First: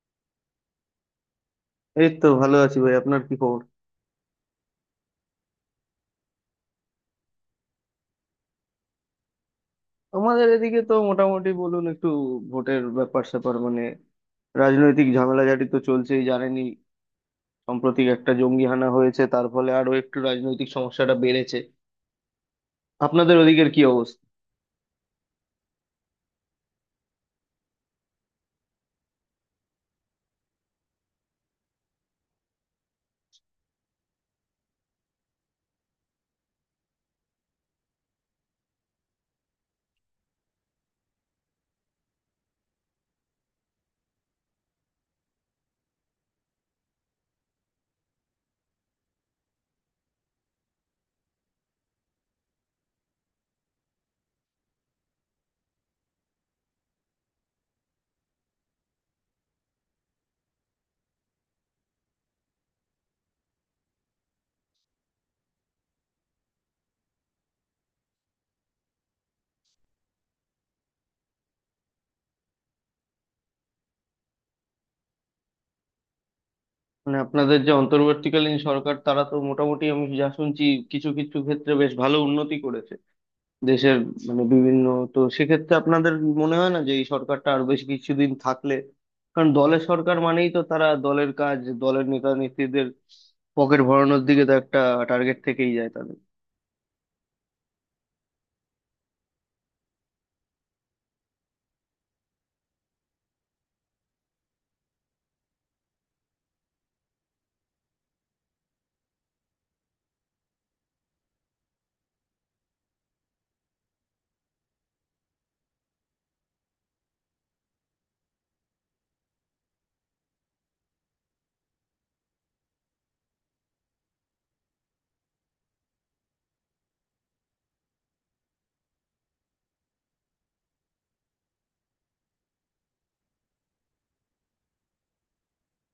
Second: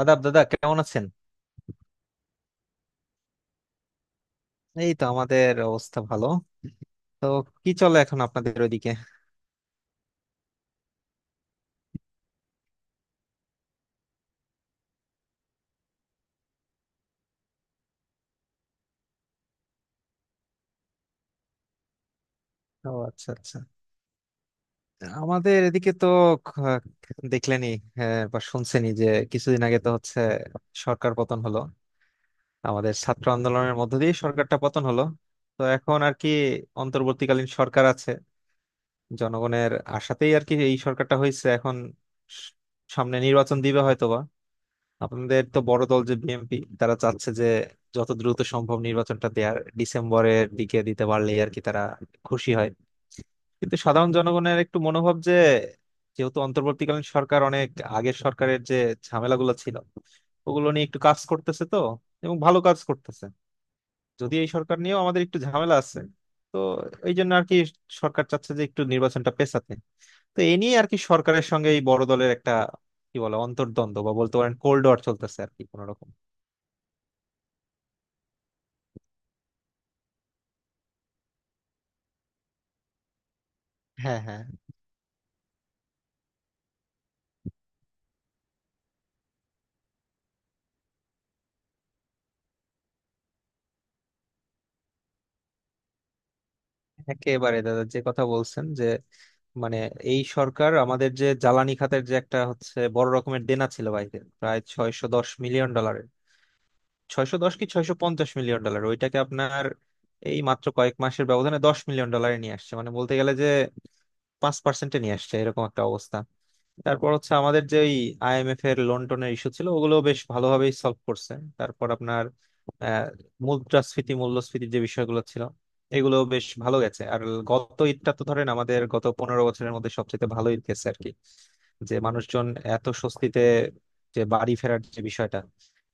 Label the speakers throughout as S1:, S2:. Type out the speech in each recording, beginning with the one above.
S1: আদাব দাদা, কেমন আছেন?
S2: এই তো ভালো আছি ভাই, আপনার কি খবর?
S1: এই তো আমাদের অবস্থা ভালো। তো কি চলে এখন আপনাদের ওইদিকে?
S2: আমাদের এদিকে তো মোটামুটি বলুন একটু, ভোটের ব্যাপার স্যাপার মানে রাজনৈতিক ঝামেলাঝাটি তো চলছেই, জানেনই। সাম্প্রতিক একটা জঙ্গি হানা হয়েছে, তার ফলে আরো একটু রাজনৈতিক সমস্যাটা বেড়েছে।
S1: ও আচ্ছা
S2: আপনাদের
S1: আচ্ছা।
S2: ওদিকের কি অবস্থা?
S1: আমাদের এদিকে তো খ- দেখলেনই হ্যাঁ, বা শুনছেনই যে কিছুদিন আগে তো হচ্ছে সরকার পতন হলো, আমাদের ছাত্র আন্দোলনের মধ্য দিয়ে সরকারটা পতন হলো। তো এখন আর কি অন্তর্বর্তীকালীন সরকার আছে, জনগণের আশাতেই আর কি এই সরকারটা হয়েছে এখন। স- সামনে নির্বাচন দিবে হয়তো। আপনাদের তো বড় দল যে বিএনপি, তারা চাচ্ছে যে যত দ্রুত সম্ভব নির্বাচনটা দেয়ার, ডিসেম্বরের দিকে দিতে পারলে আর কি তারা খুশি হয়। কিন্তু সাধারণ জনগণের একটু মনোভাব যে, যেহেতু অন্তর্বর্তীকালীন সরকার অনেক আগের সরকারের যে ঝামেলাগুলো ছিল ওগুলো নিয়ে একটু কাজ করতেছে, তো এবং ভালো কাজ করতেছে, যদি এই সরকার নিয়েও আমাদের একটু ঝামেলা আছে, তো এই জন্য আর কি সরকার চাচ্ছে যে একটু নির্বাচনটা পেছাতে। তো এ নিয়ে আর কি সরকারের সঙ্গে এই বড় দলের একটা কি বলে অন্তর্দ্বন্দ্ব বা বলতে পারেন কোল্ড ওয়ার চলতেছে আর কি কোনোরকম।
S2: মানে আপনাদের যে অন্তর্বর্তীকালীন সরকার, তারা তো মোটামুটি আমি যা শুনছি কিছু কিছু ক্ষেত্রে বেশ ভালো উন্নতি করেছে দেশের,
S1: হ্যাঁ হ্যাঁ,
S2: মানে বিভিন্ন। তো সেক্ষেত্রে আপনাদের মনে হয় না যে এই সরকারটা আর বেশ কিছুদিন থাকলে? কারণ দলের সরকার মানেই তো তারা দলের কাজ, দলের নেতা নেত্রীদের পকেট ভরানোর দিকে তো একটা টার্গেট থেকেই যায় তাদের।
S1: একেবারে দাদা, যে কথা বলছেন যে মানে এই সরকার আমাদের যে জ্বালানি খাতের যে একটা হচ্ছে বড় রকমের দেনা ছিল বাইরে প্রায় 610 মিলিয়ন ডলারের, 610 কি 650 মিলিয়ন ডলার, ওইটাকে আপনার এই মাত্র কয়েক মাসের ব্যবধানে 10 মিলিয়ন ডলারে নিয়ে আসছে, মানে বলতে গেলে যে 5%-এ নিয়ে আসছে, এরকম একটা অবস্থা। তারপর হচ্ছে আমাদের যে ওই আইএমএফ এর লোন টোনের ইস্যু ছিল, ওগুলো বেশ ভালোভাবেই সলভ করছে। তারপর আপনার আহ, মুদ্রাস্ফীতি মূল্যস্ফীতির যে বিষয়গুলো ছিল এগুলো বেশ ভালো গেছে। আর গত ঈদটা তো ধরেন আমাদের গত 15 বছরের মধ্যে সবচেয়ে ভালো ঈদ গেছে আর কি, যে মানুষজন এত স্বস্তিতে যে বাড়ি ফেরার যে বিষয়টা,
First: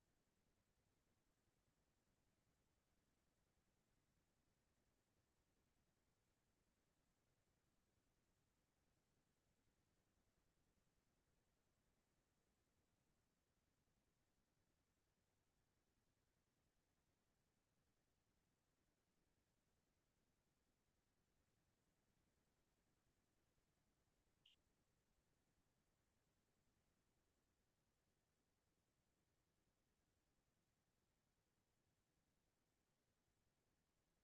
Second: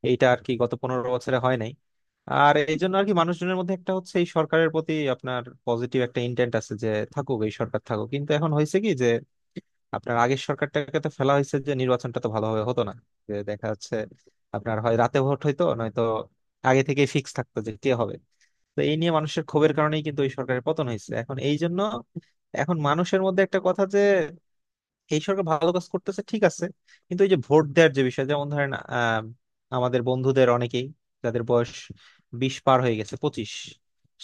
S1: এইটা আর কি গত 15 বছরে হয় নাই। আর এই জন্য আর কি মানুষজনের মধ্যে একটা হচ্ছে এই সরকারের প্রতি আপনার পজিটিভ একটা ইন্টেন্ট আছে যে থাকুক, এই সরকার থাকুক। কিন্তু এখন হয়েছে কি যে আপনার আগের সরকারটাকে তো ফেলা হয়েছে যে নির্বাচনটা তো ভালোভাবে হতো না, যে দেখা যাচ্ছে আপনার হয় রাতে ভোট হইতো নয়তো আগে থেকে ফিক্স থাকতো যে কে হবে। তো এই নিয়ে মানুষের ক্ষোভের কারণেই কিন্তু ওই সরকারের পতন হয়েছে। এখন এই জন্য এখন মানুষের মধ্যে একটা কথা যে এই সরকার ভালো কাজ করতেছে ঠিক আছে, কিন্তু এই যে ভোট দেওয়ার যে বিষয়, যেমন ধরেন আমাদের বন্ধুদের অনেকেই যাদের বয়স 20 পার হয়ে গেছে, 25,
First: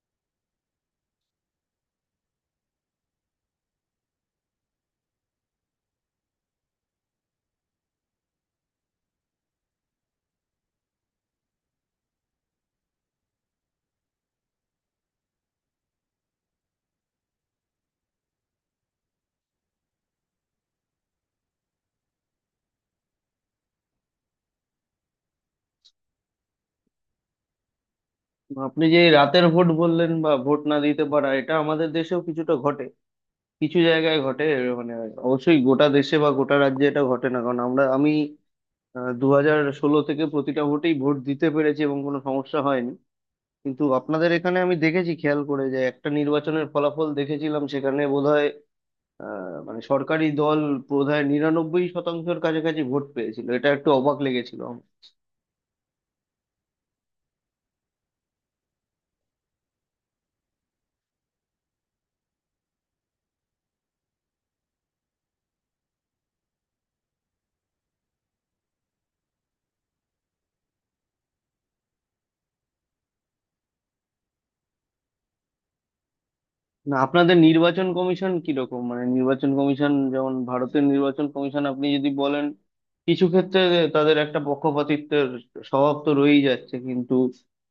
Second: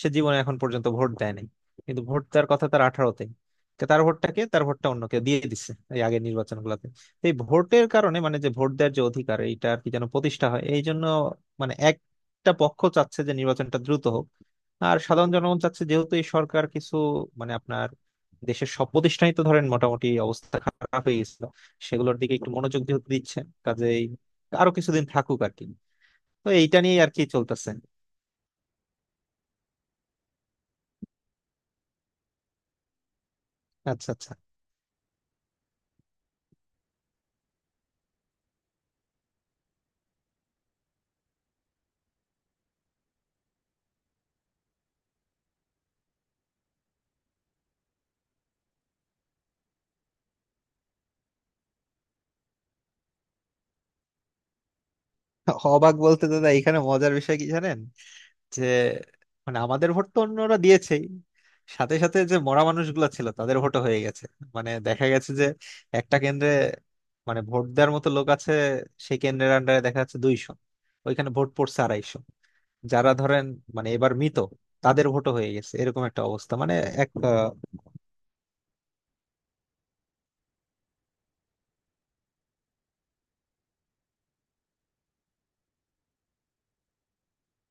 S1: সে জীবনে এখন পর্যন্ত ভোট দেয় নাই। কিন্তু ভোট দেওয়ার কথা তার 18-তে। তার ভোটটাকে, তার ভোটটা অন্য কেউ দিয়ে দিচ্ছে এই আগের নির্বাচন গুলাতে। তো এই ভোটের কারণে মানে যে ভোট দেওয়ার যে অধিকার, এইটা আর কি যেন প্রতিষ্ঠা হয়, এই জন্য মানে একটা পক্ষ চাচ্ছে যে নির্বাচনটা দ্রুত হোক। আর সাধারণ জনগণ চাচ্ছে যেহেতু এই সরকার কিছু মানে দেশের সব প্রতিষ্ঠানই তো ধরেন মোটামুটি অবস্থা খারাপ হয়ে গেছিল, সেগুলোর দিকে একটু মনোযোগ যেহেতু দিচ্ছেন, কাজেই আরো কিছুদিন থাকুক আর কি। তো এইটা নিয়ে আর কি চলতেছে।
S2: আপনি যে এই রাতের ভোট বললেন বা ভোট না দিতে পারা, এটা আমাদের দেশেও কিছুটা ঘটে, কিছু
S1: আচ্ছা
S2: জায়গায়
S1: আচ্ছা।
S2: ঘটে। এর মানে অবশ্যই গোটা দেশে বা গোটা রাজ্যে এটা ঘটে না, কারণ আমি 2016 থেকে প্রতিটা ভোটেই ভোট দিতে পেরেছি এবং কোনো সমস্যা হয়নি। কিন্তু আপনাদের এখানে আমি দেখেছি, খেয়াল করে যে একটা নির্বাচনের ফলাফল দেখেছিলাম, সেখানে বোধহয় মানে সরকারি দল বোধহয় 99%-এর কাছাকাছি ভোট পেয়েছিল, এটা একটু অবাক লেগেছিল আমার।
S1: অবাক বলতে দাদা, এখানে মজার বিষয় কি জানেন যে মানে আমাদের ভোট তো অন্যরা দিয়েছেই, সাথে সাথে যে মরা মানুষগুলো ছিল তাদের ভোটও হয়ে গেছে। মানে দেখা গেছে যে একটা কেন্দ্রে, মানে ভোট দেওয়ার মতো লোক আছে সেই কেন্দ্রের আন্ডারে দেখা যাচ্ছে 200, ওইখানে ভোট পড়ছে 250। যারা ধরেন মানে এবার মৃত, তাদের ভোটও হয়ে গেছে, এরকম একটা অবস্থা মানে।
S2: না,
S1: এক
S2: আপনাদের নির্বাচন কমিশন কিরকম? মানে নির্বাচন কমিশন যেমন ভারতের নির্বাচন কমিশন, আপনি যদি বলেন কিছু ক্ষেত্রে তাদের একটা পক্ষপাতিত্বের স্বভাব তো রয়েই যাচ্ছে, কিন্তু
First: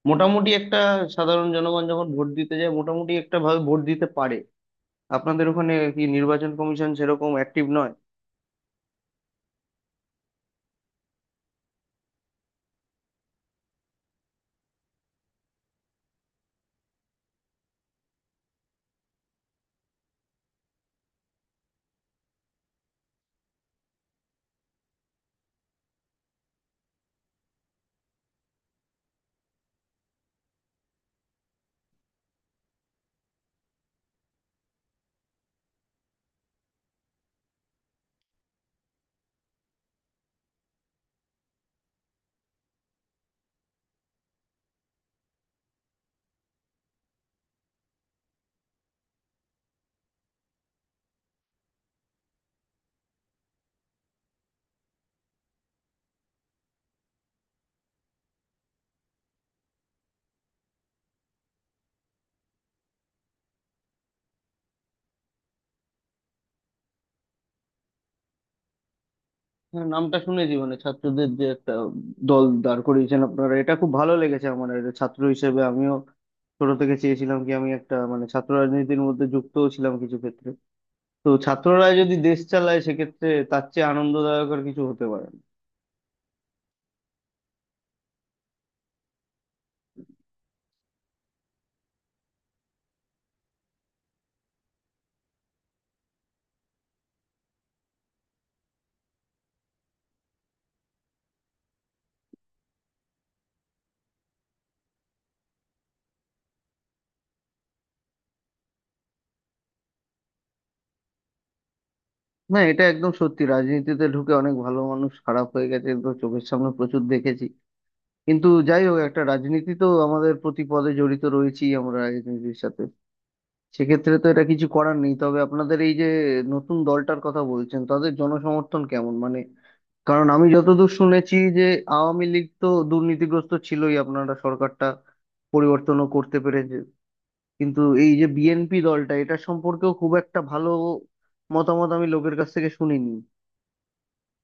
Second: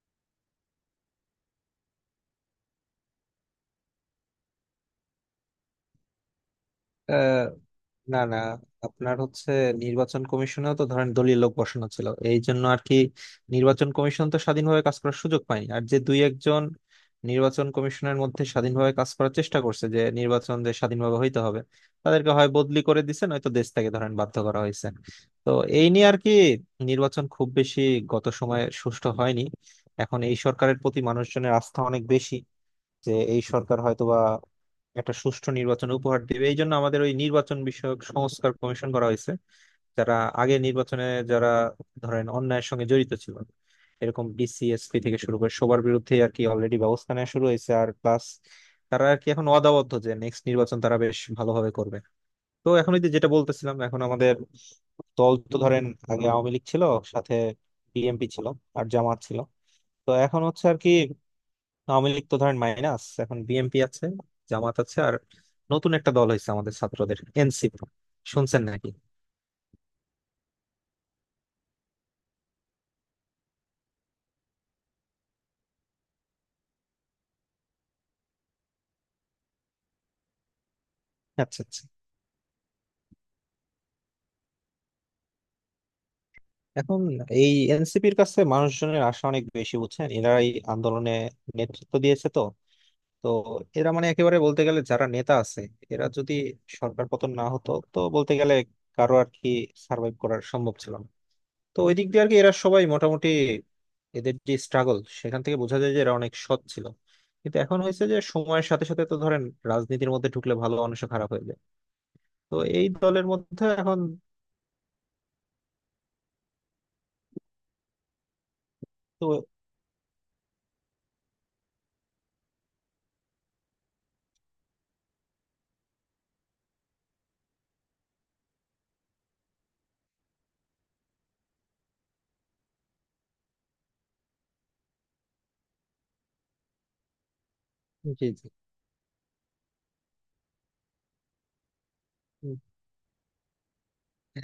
S2: মোটামুটি একটা, সাধারণ জনগণ যখন ভোট দিতে যায় মোটামুটি একটা ভাবে ভোট দিতে পারে। আপনাদের ওখানে কি নির্বাচন কমিশন সেরকম
S1: আহ,
S2: অ্যাক্টিভ?
S1: না না, আপনার হচ্ছে নির্বাচন কমিশনেও তো ধরেন দলীয় লোক বসানো ছিল, এই জন্য আর কি নির্বাচন কমিশন তো স্বাধীনভাবে কাজ করার সুযোগ পায়নি। আর যে দুই একজন নির্বাচন কমিশনের মধ্যে স্বাধীনভাবে কাজ করার চেষ্টা করছে যে নির্বাচন যে স্বাধীনভাবে হইতে হবে, তাদেরকে হয় বদলি করে দিছে নয়তো দেশ থেকে ধরেন বাধ্য করা হয়েছে। তো এই নিয়ে আর কি নির্বাচন খুব বেশি গত সময়ে সুষ্ঠু হয়নি। এখন এই সরকারের প্রতি মানুষজনের আস্থা অনেক বেশি যে এই সরকার হয়তোবা একটা সুষ্ঠু নির্বাচন উপহার দিবে, এই জন্য আমাদের ওই নির্বাচন বিষয়ক সংস্কার কমিশন করা হয়েছে। যারা আগে নির্বাচনে, যারা ধরেন অন্যায়ের সঙ্গে জড়িত ছিল এরকম ডিসিএসপি থেকে শুরু করে সবার বিরুদ্ধে আর কি অলরেডি ব্যবস্থা নেওয়া শুরু হয়েছে। আর প্লাস তারা আর কি এখন অদাবদ্ধ যে নেক্সট নির্বাচন তারা বেশ ভালোভাবে করবে। তো এখন ওই যে যেটা বলতেছিলাম, এখন আমাদের দল তো ধরেন আগে আওয়ামী লীগ ছিল, সাথে বিএনপি ছিল, আর জামাত ছিল। তো এখন হচ্ছে আর কি আওয়ামী লীগ তো ধরেন মাইনাস, এখন বিএনপি আছে, জামাত আছে, আর নতুন একটা দল হয়েছে আমাদের ছাত্রদের এনসিপি, শুনছেন নাকি?
S2: হ্যাঁ, নামটা শুনেছি। মানে ছাত্রদের যে একটা দল দাঁড় করিয়েছেন আপনারা, এটা খুব ভালো লেগেছে আমার, আর ছাত্র হিসেবে আমিও ছোট থেকে চেয়েছিলাম কি, আমি একটা মানে ছাত্র রাজনীতির মধ্যে যুক্তও ছিলাম কিছু ক্ষেত্রে। তো
S1: আচ্ছা আচ্ছা।
S2: ছাত্ররা যদি দেশ চালায়, সেক্ষেত্রে তার চেয়ে আনন্দদায়ক আর কিছু হতে পারে না।
S1: এখন এই এনসিপির কাছে মানুষজনের আশা অনেক বেশি, বুঝছেন, এরা এই আন্দোলনে নেতৃত্ব দিয়েছে তো। তো এরা মানে একেবারে বলতে গেলে যারা নেতা আছে, এরা যদি সরকার পতন না হতো তো বলতে গেলে কারো আর কি সার্ভাইভ করার সম্ভব ছিল না। তো ওই দিক দিয়ে আর কি এরা সবাই মোটামুটি, এদের যে স্ট্রাগল সেখান থেকে বোঝা যায় যে এরা অনেক সৎ ছিল। কিন্তু এখন হয়েছে যে সময়ের সাথে সাথে তো ধরেন রাজনীতির মধ্যে ঢুকলে ভালো মানুষও খারাপ হয়ে যায়, তো
S2: না, এটা
S1: এই
S2: একদম
S1: দলের
S2: সত্যি,
S1: মধ্যে এখন
S2: রাজনীতিতে ঢুকে অনেক ভালো মানুষ খারাপ হয়ে গেছে, তো চোখের সামনে প্রচুর দেখেছি। কিন্তু যাই হোক, একটা
S1: তো।
S2: রাজনীতি তো আমাদের প্রতি পদে জড়িত রয়েছি আমরা রাজনীতির সাথে। সেক্ষেত্রে তো এটা কিছু করার নেই। তবে আপনাদের এই যে নতুন দলটার কথা বলছেন, তাদের জনসমর্থন কেমন মানে? কারণ আমি যতদূর শুনেছি যে আওয়ামী লীগ তো দুর্নীতিগ্রস্ত ছিলই, আপনারা সরকারটা পরিবর্তনও করতে পেরেছে, কিন্তু এই যে
S1: জি জি।
S2: বিএনপি দলটা, এটা সম্পর্কেও খুব একটা ভালো মতামত আমি লোকের কাছ
S1: উম,
S2: থেকে শুনিনি।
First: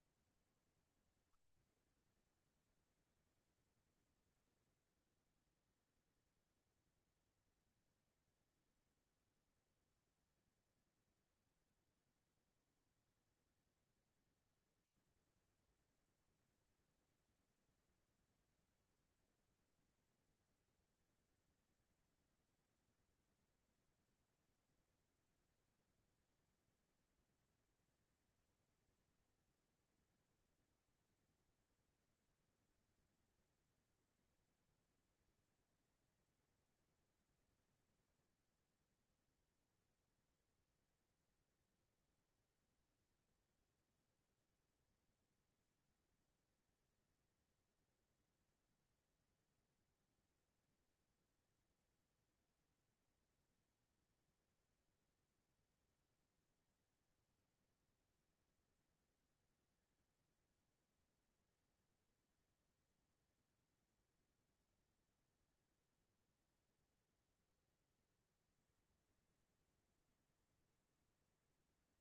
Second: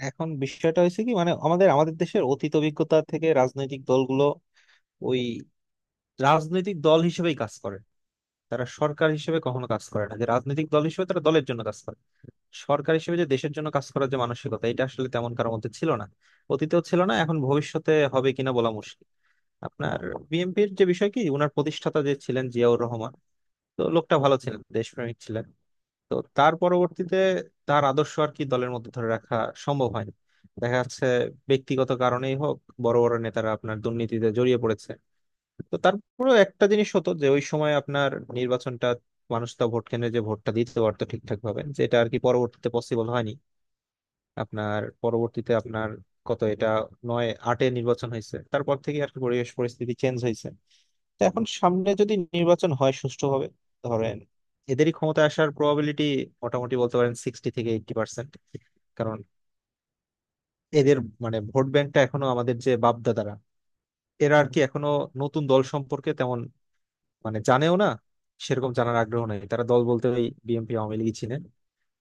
S1: এখন বিষয়টা হয়েছে কি মানে আমাদের আমাদের দেশের অতীত অভিজ্ঞতা থেকে রাজনৈতিক দলগুলো ওই রাজনৈতিক দল হিসেবেই কাজ করে, তারা সরকার হিসেবে কখনো কাজ করে না। যে রাজনৈতিক দল হিসেবে তারা দলের জন্য কাজ করে, সরকার হিসেবে যে দেশের জন্য কাজ করার যে মানসিকতা এটা আসলে তেমন কারোর মধ্যে ছিল না। অতীতেও ছিল না, এখন ভবিষ্যতে হবে কিনা বলা মুশকিল। আপনার বিএনপির যে বিষয় কি, উনার প্রতিষ্ঠাতা যে ছিলেন জিয়াউর রহমান, তো লোকটা ভালো ছিলেন, দেশপ্রেমিক ছিলেন। তো তার পরবর্তীতে তার আদর্শ আর কি দলের মধ্যে ধরে রাখা সম্ভব হয়নি। দেখা যাচ্ছে ব্যক্তিগত কারণেই হোক বড় বড় নেতারা আপনার দুর্নীতিতে জড়িয়ে পড়েছে। তো তারপরেও একটা জিনিস হতো যে ওই সময় আপনার নির্বাচনটা মানুষ তা ভোট কেন্দ্রে যে ভোটটা দিতে পারতো ঠিকঠাক ভাবে, যেটা আর কি পরবর্তীতে পসিবল হয়নি। আপনার পরবর্তীতে আপনার কত এটা, 98-এ নির্বাচন হয়েছে, তারপর থেকে আর কি পরিবেশ পরিস্থিতি চেঞ্জ হয়েছে। তো এখন সামনে যদি নির্বাচন হয় সুষ্ঠুভাবে, ধরেন, এদেরই ক্ষমতা আসার প্রবাবিলিটি মোটামুটি বলতে পারেন 60 থেকে 80%। কারণ এদের মানে ভোট ব্যাংকটা এখনো আমাদের যে বাপদাদারা, এরা আর কি এখনো নতুন দল সম্পর্কে তেমন মানে জানেও না, সেরকম জানার আগ্রহ নেই। তারা দল বলতে ওই বিএনপি আওয়ামী লীগই চিনে।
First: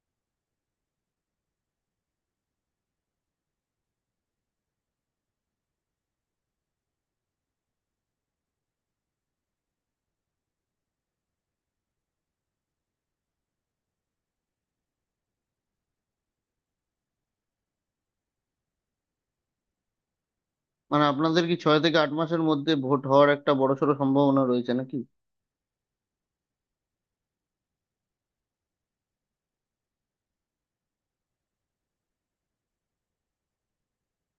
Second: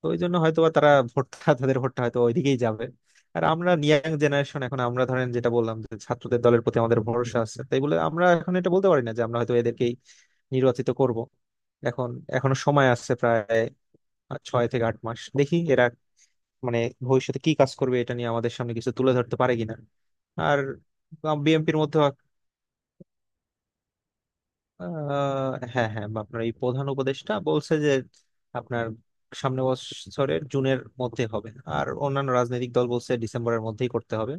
S1: তো ওই জন্য হয়তো বা তারা ভোটটা, তাদের ভোটটা হয়তো ওইদিকেই যাবে। আর আমরা ইয়াং জেনারেশন, এখন আমরা ধরেন যেটা বললাম যে ছাত্রদের দলের প্রতি আমাদের ভরসা আছে, তাই বলে আমরা এখন এটা বলতে পারি না যে আমরা হয়তো এদেরকেই নির্বাচিত করব। এখন এখনো সময় আছে প্রায় 6 থেকে 8 মাস, দেখি এরা মানে ভবিষ্যতে কি কাজ করবে এটা নিয়ে আমাদের সামনে কিছু তুলে ধরতে পারে কিনা। আর
S2: মানে আপনাদের কি
S1: বিএনপির
S2: ছয় থেকে
S1: মধ্যে
S2: আট মাসের মধ্যে ভোট হওয়ার একটা বড়সড় সম্ভাবনা রয়েছে নাকি?
S1: আহ, হ্যাঁ হ্যাঁ, বা আপনার এই প্রধান উপদেষ্টা বলছে যে আপনার সামনে বছরের জুনের মধ্যে হবে, আর অন্যান্য রাজনৈতিক দল বলছে ডিসেম্বরের মধ্যেই করতে হবে।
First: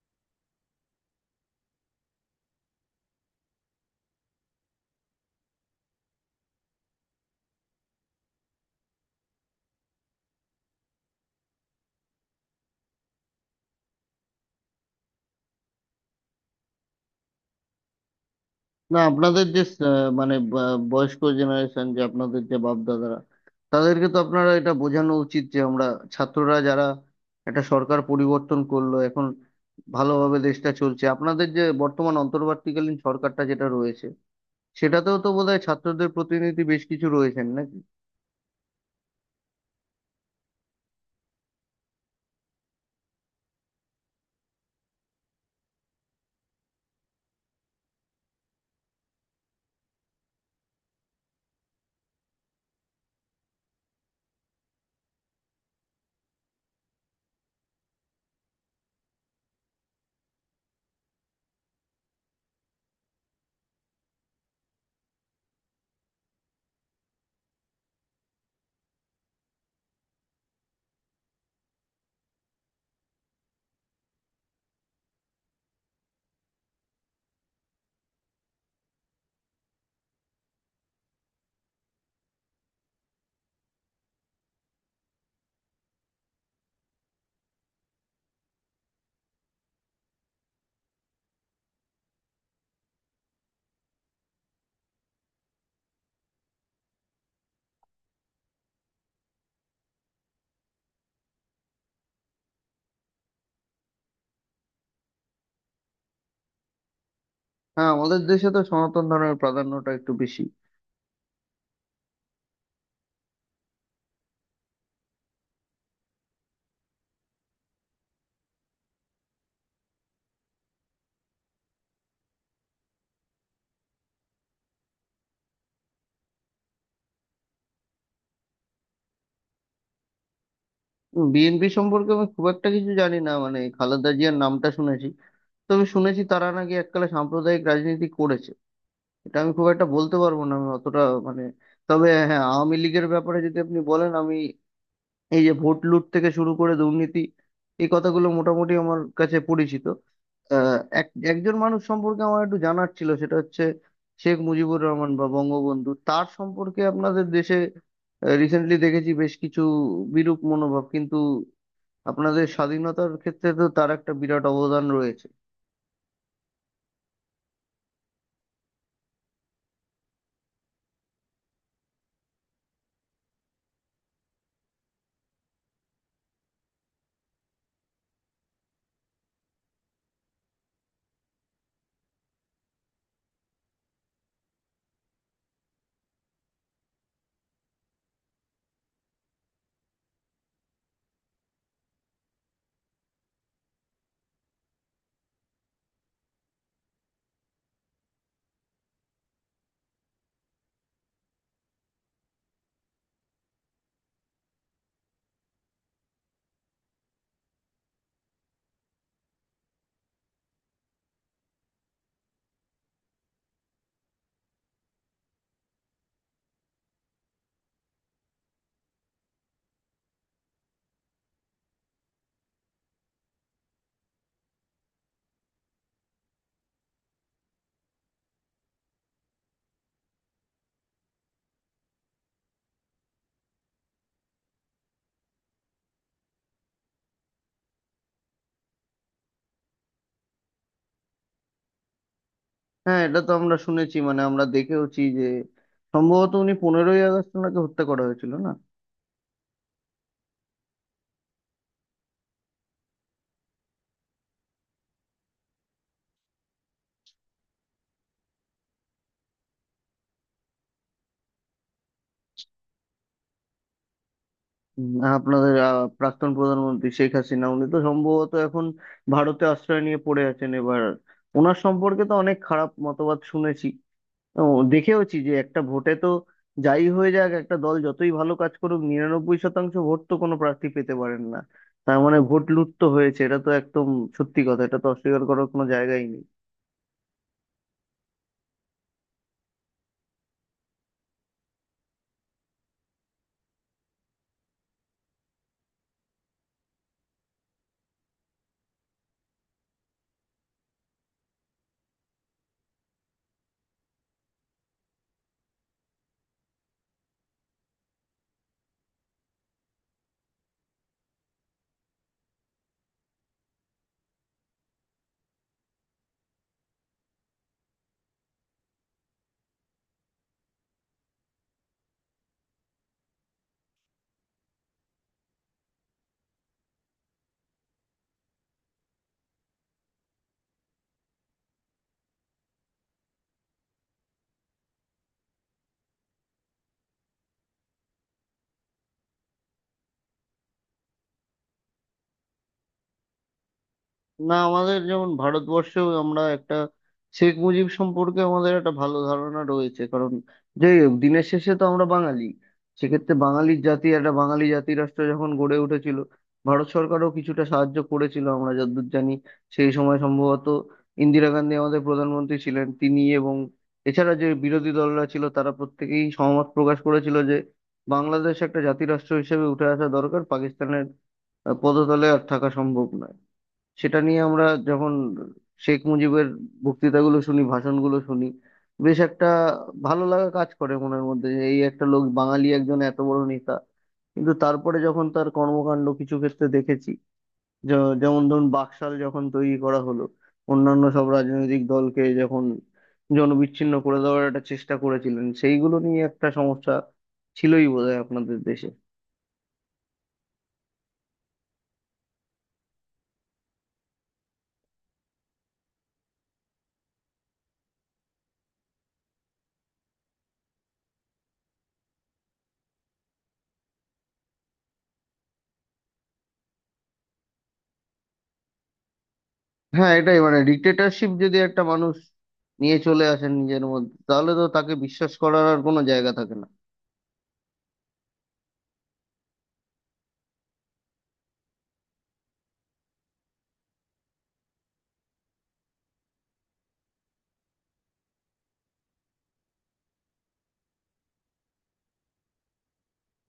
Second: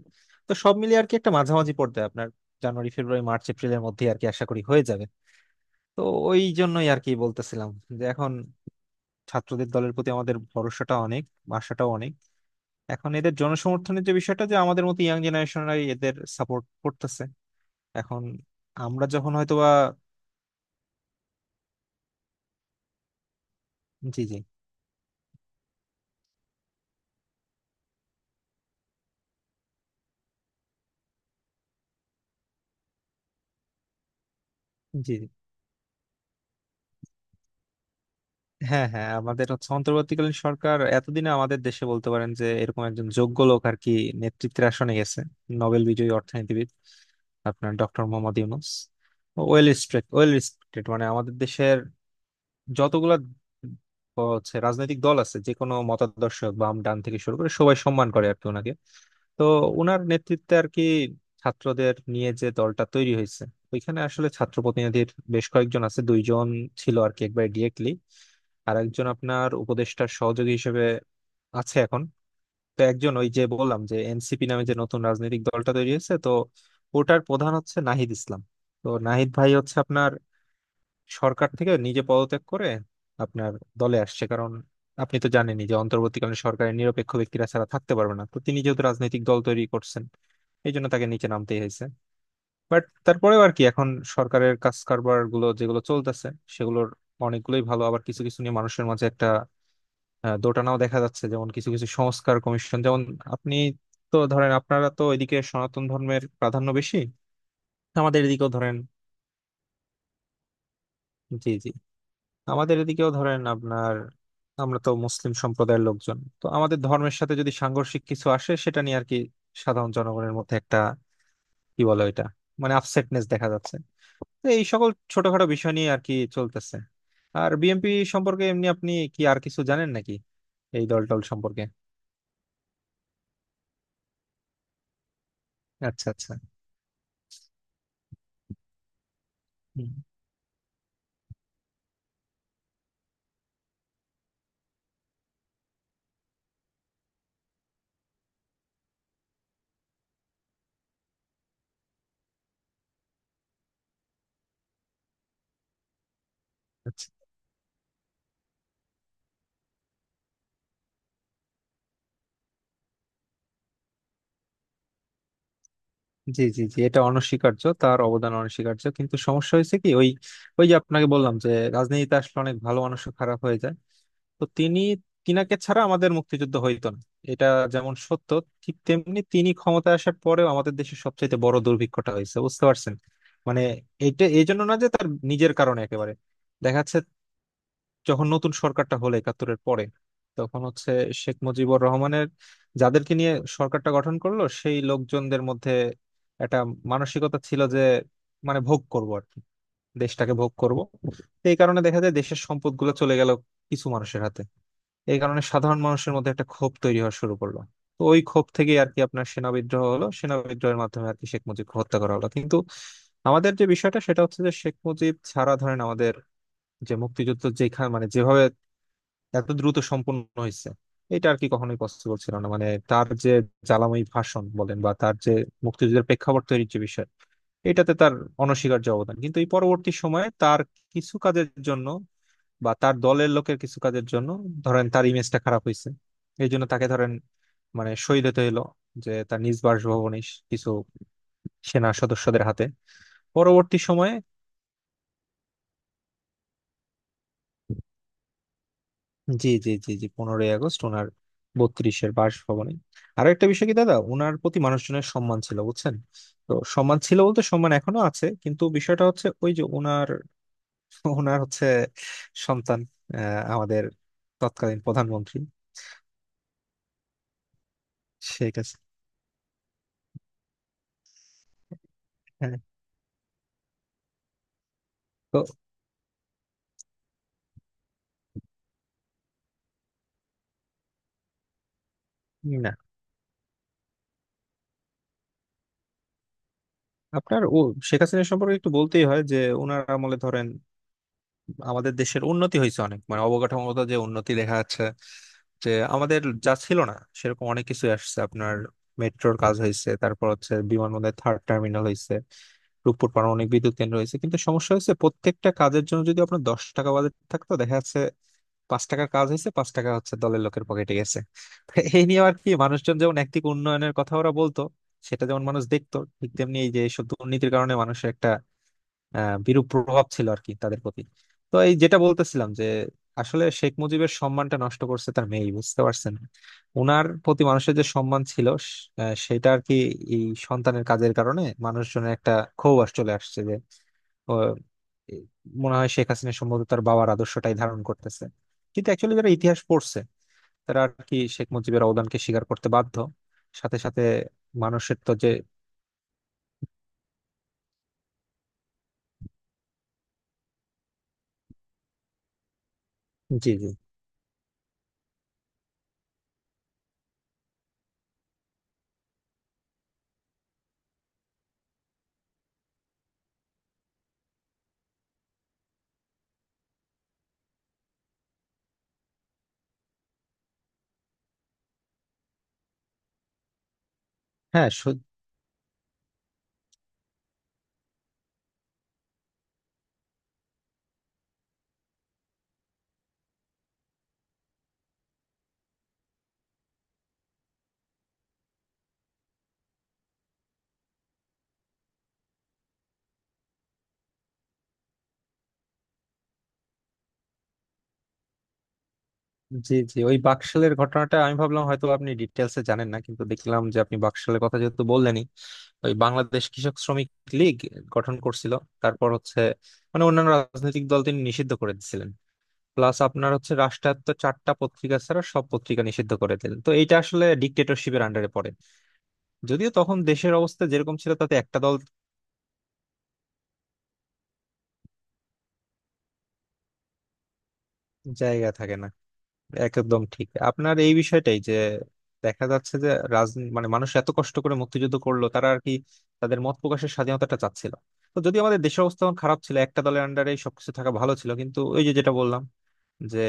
S1: তো সব মিলিয়ে আর কি একটা মাঝামাঝি পড়তে আপনার জানুয়ারি ফেব্রুয়ারি মার্চ এপ্রিলের মধ্যে আর কি আশা করি হয়ে যাবে। তো ওই জন্যই আর কি বলতেছিলাম যে এখন ছাত্রদের দলের প্রতি আমাদের ভরসাটা অনেক, আশাটাও অনেক। এখন এদের জনসমর্থনের যে বিষয়টা, যে আমাদের মতো ইয়াং জেনারেশনরাই এদের সাপোর্ট করতেছে এখন,
S2: না,
S1: আমরা যখন
S2: আপনাদের যে
S1: হয়তোবা।
S2: আহ, মানে বয়স্ক জেনারেশন, যে আপনাদের যে বাপ দাদারা, তাদেরকে তো
S1: জি জি।
S2: আপনারা এটা বোঝানো উচিত যে আমরা ছাত্ররা, যারা একটা সরকার পরিবর্তন করলো, এখন ভালোভাবে দেশটা চলছে। আপনাদের যে বর্তমান অন্তর্বর্তীকালীন সরকারটা যেটা রয়েছে,
S1: জি
S2: সেটাতেও
S1: জি।
S2: তো বোধহয় ছাত্রদের প্রতিনিধি বেশ কিছু রয়েছেন নাকি?
S1: হ্যাঁ হ্যাঁ, আমাদের হচ্ছে অন্তর্বর্তীকালীন সরকার, এতদিনে আমাদের দেশে বলতে পারেন যে এরকম একজন যোগ্য লোক আর কি নেতৃত্বের আসনে গেছে, নোবেল বিজয়ী অর্থনীতিবিদ আপনার doctor Muhammad Yunus. Well respected, মানে আমাদের দেশের যতগুলা হচ্ছে রাজনৈতিক দল আছে যে কোনো মতাদর্শ বাম ডান থেকে শুরু করে সবাই সম্মান করে আর কি ওনাকে। তো ওনার নেতৃত্বে আর কি ছাত্রদের নিয়ে যে দলটা তৈরি হয়েছে, ওইখানে আসলে ছাত্র প্রতিনিধির বেশ কয়েকজন আছে। দুইজন ছিল আর কি একবার ডিরেক্টলি, আর একজন আপনার উপদেষ্টার সহযোগী হিসেবে আছে এখন। তো একজন, ওই যে বললাম যে এনসিপি নামে যে নতুন রাজনৈতিক দলটা তৈরি হয়েছে, তো ওটার প্রধান হচ্ছে নাহিদ ইসলাম। তো নাহিদ ভাই হচ্ছে আপনার সরকার থেকে নিজে পদত্যাগ করে আপনার দলে আসছে, কারণ আপনি তো জানেনই যে অন্তর্বর্তীকালীন সরকারের নিরপেক্ষ ব্যক্তিরা ছাড়া থাকতে পারবে না। তো তিনি যেহেতু রাজনৈতিক দল তৈরি করছেন, এই জন্য তাকে নিচে নামতেই হয়েছে। বাট তারপরেও আর কি এখন সরকারের কাজ কারবার গুলো যেগুলো চলতেছে, সেগুলোর অনেকগুলোই ভালো। আবার কিছু কিছু নিয়ে মানুষের মাঝে একটা দোটানাও দেখা যাচ্ছে, যেমন কিছু কিছু সংস্কার কমিশন। যেমন আপনি, তো ধরেন আপনারা তো এদিকে সনাতন ধর্মের প্রাধান্য বেশি,
S2: হ্যাঁ, আমাদের
S1: আমাদের
S2: দেশে
S1: এদিকেও
S2: তো
S1: ধরেন,
S2: সনাতন ধর্মের প্রাধান্যটা একটু বেশি।
S1: জি জি, আমাদের এদিকেও ধরেন আপনার আমরা তো মুসলিম সম্প্রদায়ের লোকজন, তো আমাদের ধর্মের সাথে যদি সাংঘর্ষিক কিছু আসে সেটা নিয়ে আর কি সাধারণ জনগণের মধ্যে একটা কি বলে এটা মানে আপসেটনেস দেখা যাচ্ছে। তো এই সকল ছোটখাটো বিষয় নিয়ে আর কি চলতেছে। আর বিএনপি সম্পর্কে এমনি আপনি কি আর কিছু জানেন নাকি এই দল টল সম্পর্কে?
S2: বিএনপি সম্পর্কে আমি খুব একটা কিছু জানি না, মানে খালেদা জিয়ার নামটা শুনেছি। তবে
S1: আচ্ছা
S2: শুনেছি
S1: আচ্ছা।
S2: তারা নাকি এককালে সাম্প্রদায়িক রাজনীতি করেছে, এটা আমি খুব একটা
S1: হুম,
S2: বলতে পারবো না, আমি অতটা মানে। তবে হ্যাঁ, আওয়ামী লীগের ব্যাপারে যদি আপনি বলেন, আমি এই যে ভোট লুট থেকে শুরু করে দুর্নীতি, এই কথাগুলো মোটামুটি আমার কাছে পরিচিত। এক একজন মানুষ সম্পর্কে আমার একটু জানার ছিল, সেটা হচ্ছে শেখ মুজিবুর রহমান বা বঙ্গবন্ধু, তার সম্পর্কে
S1: আচ্ছা।
S2: আপনাদের দেশে রিসেন্টলি দেখেছি বেশ কিছু বিরূপ মনোভাব, কিন্তু আপনাদের স্বাধীনতার ক্ষেত্রে তো তার একটা বিরাট অবদান রয়েছে।
S1: জি জি জি, এটা অনস্বীকার্য, তার অবদান অনস্বীকার্য, কিন্তু সমস্যা হয়েছে কি ওই, ওই যে আপনাকে বললাম যে রাজনীতিতে আসলে অনেক ভালো মানুষও খারাপ হয়ে যায়। তো তিনি, তিনাকে ছাড়া আমাদের মুক্তিযুদ্ধ হইতো না, এটা যেমন সত্য, ঠিক তেমনি তিনি ক্ষমতায় আসার পরেও আমাদের দেশে সবচেয়ে বড় দুর্ভিক্ষটা হয়েছে, বুঝতে পারছেন। মানে এটা এই জন্য না যে তার নিজের কারণে একেবারে, দেখা যাচ্ছে যখন নতুন সরকারটা হলো একাত্তরের পরে, তখন হচ্ছে শেখ মুজিবুর রহমানের যাদেরকে নিয়ে সরকারটা গঠন করলো সেই লোকজনদের মধ্যে একটা মানসিকতা ছিল যে মানে ভোগ করব আর কি, দেশটাকে ভোগ করব। তো এই কারণে দেখা যায় দেশের সম্পদগুলো চলে গেল কিছু মানুষের হাতে। এই কারণে সাধারণ মানুষের মধ্যে একটা ক্ষোভ তৈরি হওয়া শুরু করলো। তো ওই ক্ষোভ থেকেই আর কি আপনার সেনা বিদ্রোহ হলো, সেনা বিদ্রোহের মাধ্যমে আর কি শেখ মুজিবকে হত্যা করা হলো। কিন্তু আমাদের যে বিষয়টা সেটা হচ্ছে যে শেখ মুজিব ছাড়া ধরেন আমাদের যে মুক্তিযুদ্ধ, যেখানে মানে যেভাবে এত দ্রুত সম্পন্ন হয়েছে, এটা আর কি কখনোই পসিবল ছিল না। মানে তার যে জ্বালাময়ী ভাষণ বলেন বা তার যে মুক্তিযুদ্ধের প্রেক্ষাপট তৈরির যে বিষয়, এটাতে তার অনস্বীকার্য অবদান। কিন্তু এই পরবর্তী সময়ে তার কিছু কাজের জন্য বা তার দলের লোকের কিছু কাজের জন্য ধরেন তার ইমেজটা খারাপ হয়েছে। এই জন্য তাকে ধরেন মানে শহীদ হতে হলো, যে তার নিজ বাসভবনে কিছু সেনা সদস্যদের হাতে
S2: হ্যাঁ, এটা তো আমরা
S1: পরবর্তী
S2: শুনেছি,
S1: সময়ে।
S2: মানে আমরা দেখেওছি যে সম্ভবত উনি, 15ই আগস্ট ওনাকে হত্যা করা হয়েছিল না?
S1: জি জি জি জি, 15ই আগস্ট ওনার 32-এর বাসভবনে। আরো একটা বিষয় কি দাদা, ওনার প্রতি মানুষজনের সম্মান ছিল, বুঝছেন। তো সম্মান ছিল বলতে সম্মান এখনো আছে, কিন্তু বিষয়টা হচ্ছে ওই যে ওনার ওনার হচ্ছে সন্তান, আহ, আমাদের তৎকালীন প্রধানমন্ত্রী
S2: আপনাদের প্রাক্তন প্রধানমন্ত্রী শেখ হাসিনা উনি তো সম্ভবত
S1: শেখ
S2: এখন
S1: হাসিনা।
S2: ভারতে আশ্রয় নিয়ে পড়ে আছেন এবার। ওনার সম্পর্কে তো অনেক
S1: হ্যাঁ।
S2: খারাপ মতবাদ শুনেছি, ও, দেখেওছি যে
S1: তো
S2: একটা ভোটে তো যাই হয়ে যাক, একটা দল যতই ভালো কাজ করুক, 99% ভোট তো কোনো প্রার্থী পেতে পারেন না। তার মানে ভোট লুট
S1: না,
S2: তো হয়েছে, এটা তো একদম সত্যি কথা, এটা তো অস্বীকার করার কোনো জায়গাই নেই।
S1: আপনার ও শেখ হাসিনা সম্পর্কে একটু বলতেই হয় যে ওনার আমলে ধরেন আমাদের দেশের উন্নতি হয়েছে অনেক। মানে অবকাঠামোগত যে উন্নতি দেখা যাচ্ছে, যে আমাদের যা ছিল না সেরকম অনেক কিছু আসছে আপনার। মেট্রোর কাজ হয়েছে, তারপর হচ্ছে বিমানবন্দরের থার্ড টার্মিনাল হয়েছে, রূপপুর পারমাণবিক বিদ্যুৎ কেন্দ্র হয়েছে। কিন্তু সমস্যা হচ্ছে, প্রত্যেকটা কাজের জন্য যদি আপনার 10 টাকা বাজেট থাকতো, দেখা যাচ্ছে 5 টাকার কাজ হয়েছে, 5 টাকা হচ্ছে দলের লোকের পকেটে গেছে। তো এই নিয়ে আর কি মানুষজন, যেমন একদিকে উন্নয়নের কথা ওরা বলতো সেটা যেমন মানুষ দেখতো, ঠিক তেমনি এই যে এইসব দুর্নীতির কারণে মানুষের একটা বিরূপ প্রভাব ছিল আর কি তাদের প্রতি। তো এই যেটা বলতেছিলাম, যে আসলে শেখ মুজিবের সম্মানটা নষ্ট করছে তার মেয়ে, বুঝতে পারছেন। ওনার প্রতি মানুষের যে সম্মান ছিল সেটা আর কি এই সন্তানের কাজের কারণে মানুষজনের একটা ক্ষোভ চলে আসছে যে, ও, এ, মনে হয় শেখ হাসিনা সম্ভবত তার বাবার আদর্শটাই ধারণ করতেছে। কিন্তু অ্যাকচুয়ালি যারা ইতিহাস পড়ছে, তারা আর কি শেখ মুজিবের অবদানকে স্বীকার করতে বাধ্য। সাথে সাথে
S2: না, আমাদের
S1: মানুষের
S2: যেমন
S1: তো যে।
S2: ভারতবর্ষেও আমরা একটা, শেখ মুজিব সম্পর্কে আমাদের একটা ভালো ধারণা রয়েছে, কারণ যাই হোক দিনের শেষে তো আমরা বাঙালি। সেক্ষেত্রে
S1: জি
S2: বাঙালির
S1: জি।
S2: জাতি, একটা বাঙালি জাতি রাষ্ট্র যখন গড়ে উঠেছিল, ভারত সরকারও কিছুটা সাহায্য করেছিল আমরা যতদূর জানি। সেই সময় সম্ভবত ইন্দিরা গান্ধী আমাদের প্রধানমন্ত্রী ছিলেন, তিনি এবং এছাড়া যে বিরোধী দলরা ছিল তারা প্রত্যেকেই সহমত প্রকাশ করেছিল যে বাংলাদেশ একটা জাতি রাষ্ট্র হিসেবে উঠে আসা দরকার, পাকিস্তানের পদতলে আর থাকা সম্ভব নয়। সেটা নিয়ে আমরা
S1: হ্যাঁ।
S2: যখন শেখ মুজিবের বক্তৃতাগুলো শুনি, ভাষণগুলো শুনি, বেশ একটা ভালো লাগা কাজ করে মনের মধ্যে, যে এই একটা লোক বাঙালি একজন এত বড় নেতা। কিন্তু তারপরে যখন তার কর্মকাণ্ড কিছু ক্ষেত্রে দেখেছি, যেমন ধরুন বাকশাল যখন তৈরি করা হলো, অন্যান্য সব রাজনৈতিক দলকে যখন জনবিচ্ছিন্ন করে দেওয়ার একটা চেষ্টা করেছিলেন, সেইগুলো নিয়ে একটা সমস্যা ছিলই বোধহয় আপনাদের দেশে।
S1: জি জি, ওই বাকশালের ঘটনাটা আমি ভাবলাম হয়তো আপনি ডিটেলসে জানেন না, কিন্তু দেখলাম যে আপনি বাকশালের কথা যেহেতু বললেনই। ওই বাংলাদেশ কৃষক শ্রমিক লীগ গঠন করছিল, তারপর হচ্ছে মানে অন্যান্য রাজনৈতিক দল তিনি নিষিদ্ধ করে দিছিলেন। প্লাস আপনার হচ্ছে রাষ্ট্রায়ত্ত চারটা পত্রিকা ছাড়া সব পত্রিকা নিষিদ্ধ করে দিলেন, তো এটা আসলে ডিক্টেটরশিপের আন্ডারে পড়ে। যদিও
S2: হ্যাঁ,
S1: তখন
S2: এটাই,
S1: দেশের
S2: মানে
S1: অবস্থা যেরকম
S2: ডিক্টেটরশিপ
S1: ছিল তাতে
S2: যদি
S1: একটা
S2: একটা
S1: দল,
S2: মানুষ নিয়ে চলে আসেন নিজের মধ্যে, তাহলে তো তাকে বিশ্বাস করার আর কোনো জায়গা থাকে না।
S1: জায়গা থাকে না। একদম ঠিক আপনার, এই বিষয়টাই যে দেখা যাচ্ছে যে রাজনীতি মানে মানুষ এত কষ্ট করে মুক্তিযুদ্ধ করলো, তারা আর কি তাদের মত প্রকাশের স্বাধীনতাটা চাচ্ছিল। তো যদি আমাদের দেশের অবস্থা তখন খারাপ ছিল একটা দলের আন্ডারে সবকিছু থাকা ভালো ছিল, কিন্তু ওই যে যেটা বললাম যে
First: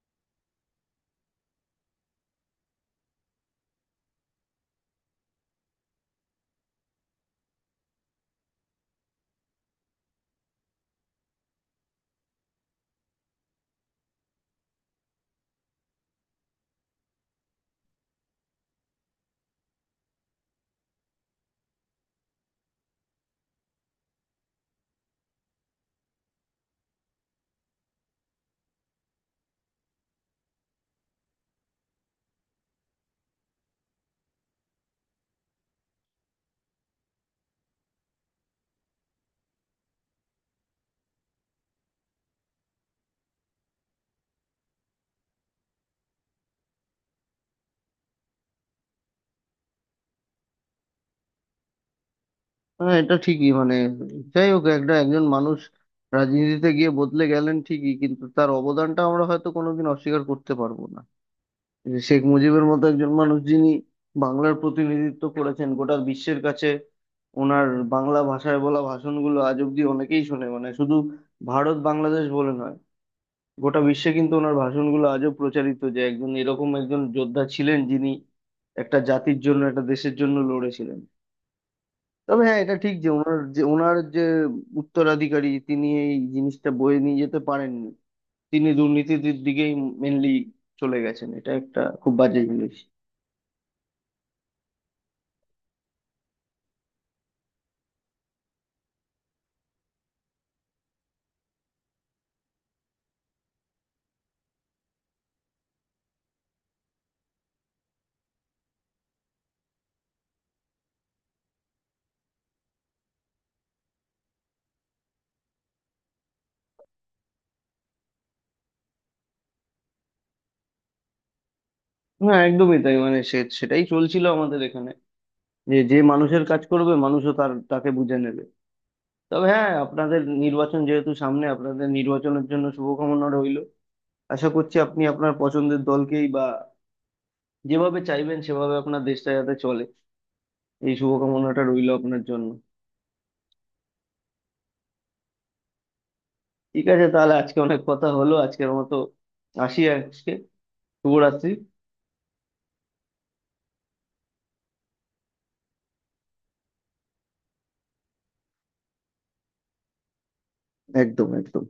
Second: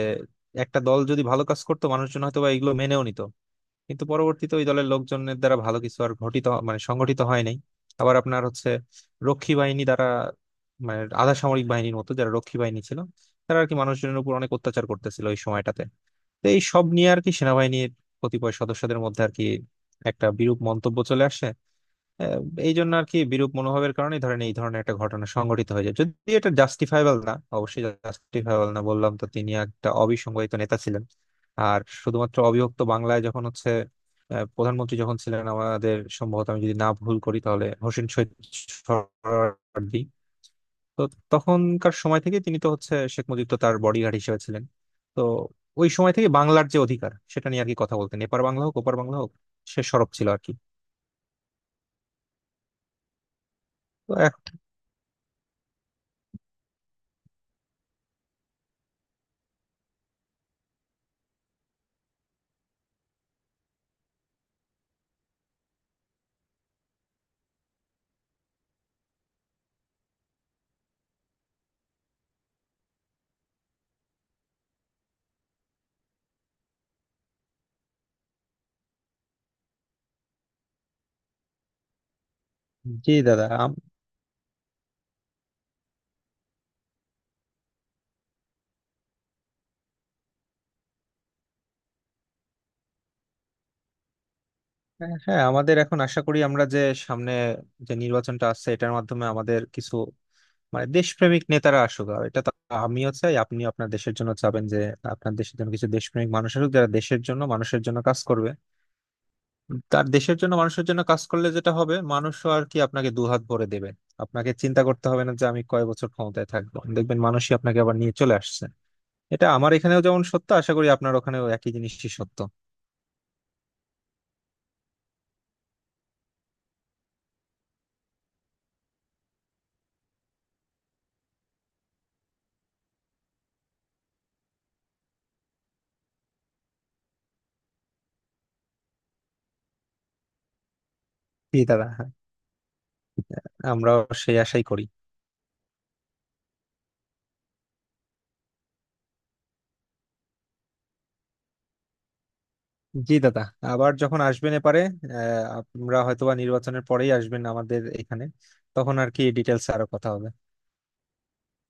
S1: একটা দল যদি ভালো কাজ করতো মানুষজন হয়তো বা এগুলো মেনেও নিত। কিন্তু পরবর্তীতে ওই দলের লোকজনের দ্বারা ভালো কিছু আর ঘটিত মানে সংগঠিত হয় নাই। আবার আপনার হচ্ছে রক্ষী বাহিনী দ্বারা, মানে আধা সামরিক বাহিনীর মতো যারা রক্ষী বাহিনী ছিল, তারা আর কি মানুষজনের উপর অনেক অত্যাচার করতেছিল ওই সময়টাতে। তো এই সব নিয়ে আর কি সেনাবাহিনীর কতিপয় সদস্যদের মধ্যে আর কি একটা বিরূপ মন্তব্য চলে আসে। আহ, এই জন্য আর কি বিরূপ মনোভাবের কারণে ধরেন এই ধরনের একটা ঘটনা সংঘটিত হয়ে যায়। যদি এটা জাস্টিফাইবল না, অবশ্যই জাস্টিফাইবল না, বললাম তো তিনি একটা অবিসংবাদিত নেতা ছিলেন। আর শুধুমাত্র অবিভক্ত বাংলায় যখন হচ্ছে প্রধানমন্ত্রী যখন ছিলেন আমাদের, সম্ভবত আমি যদি না ভুল করি, তাহলে হোসেন শহীদ সোহরাওয়ার্দী। তো তখনকার সময় থেকে তিনি তো হচ্ছে শেখ মুজিব তো তার বডিগার্ড হিসেবে ছিলেন। তো ওই সময় থেকে বাংলার যে অধিকার সেটা নিয়ে আর কি কথা বলতেন, এপার বাংলা হোক ওপার বাংলা হোক, সে সরব ছিল আর কি।
S2: হ্যাঁ, এটা ঠিকই মানে, যাই
S1: তো
S2: হোক একটা, একজন মানুষ রাজনীতিতে গিয়ে বদলে গেলেন ঠিকই, কিন্তু তার অবদানটা আমরা হয়তো কোনোদিন অস্বীকার করতে পারবো না। যে শেখ মুজিবের মতো একজন মানুষ, যিনি বাংলার প্রতিনিধিত্ব করেছেন গোটা বিশ্বের কাছে, ওনার বাংলা ভাষায় বলা ভাষণগুলো আজ অব্দি অনেকেই শোনে, মানে শুধু ভারত বাংলাদেশ বলে নয়, গোটা বিশ্বে কিন্তু ওনার ভাষণগুলো আজও প্রচারিত। যে একজন, এরকম একজন যোদ্ধা ছিলেন, যিনি একটা জাতির জন্য একটা দেশের জন্য লড়েছিলেন। তবে হ্যাঁ এটা ঠিক যে
S1: জি
S2: ওনার
S1: দাদা,
S2: যে ওনার যে উত্তরাধিকারী, তিনি এই জিনিসটা বয়ে নিয়ে যেতে পারেননি। তিনি দুর্নীতির দিকেই মেনলি চলে গেছেন, এটা একটা খুব বাজে জিনিস।
S1: হ্যাঁ, আমাদের এখন আশা করি আমরা যে সামনে যে নির্বাচনটা আসছে এটার মাধ্যমে আমাদের কিছু মানে দেশপ্রেমিক নেতারা আসুক। আর এটা তো আমিও চাই, আপনি আপনার দেশের জন্য চাবেন যে আপনার দেশের জন্য কিছু দেশপ্রেমিক মানুষ আসুক যারা দেশের জন্য মানুষের জন্য কাজ করবে। তার দেশের জন্য মানুষের জন্য কাজ করলে যেটা হবে, মানুষও আর কি আপনাকে দুহাত ভরে দেবে। আপনাকে চিন্তা করতে হবে না যে আমি কয় বছর ক্ষমতায় থাকবো, দেখবেন মানুষই আপনাকে আবার নিয়ে চলে আসছে। এটা আমার এখানেও যেমন সত্য, আশা করি আপনার ওখানেও একই জিনিসই সত্য।
S2: হ্যাঁ একদমই তাই, মানে সে সেটাই চলছিল আমাদের এখানে, যে যে মানুষের কাজ করবে মানুষও তাকে বুঝে নেবে। তবে হ্যাঁ, আপনাদের নির্বাচন যেহেতু সামনে, আপনাদের নির্বাচনের জন্য শুভকামনা রইল। আশা করছি আপনি আপনার পছন্দের দলকেই বা যেভাবে চাইবেন সেভাবে আপনার দেশটা যাতে চলে, এই
S1: জি
S2: শুভকামনাটা
S1: দাদা,
S2: রইল
S1: হ্যাঁ,
S2: আপনার জন্য।
S1: আমরাও সেই আশাই করি।
S2: ঠিক আছে, তাহলে আজকে অনেক কথা হলো। আজকের মতো আসি আজকে। শুভরাত্রি।
S1: জি দাদা, আবার যখন আসবেন এপারে, আহ, আমরা হয়তোবা নির্বাচনের পরেই আসবেন আমাদের এখানে, তখন আর কি ডিটেলস আরো কথা হবে।
S2: একদম একদম।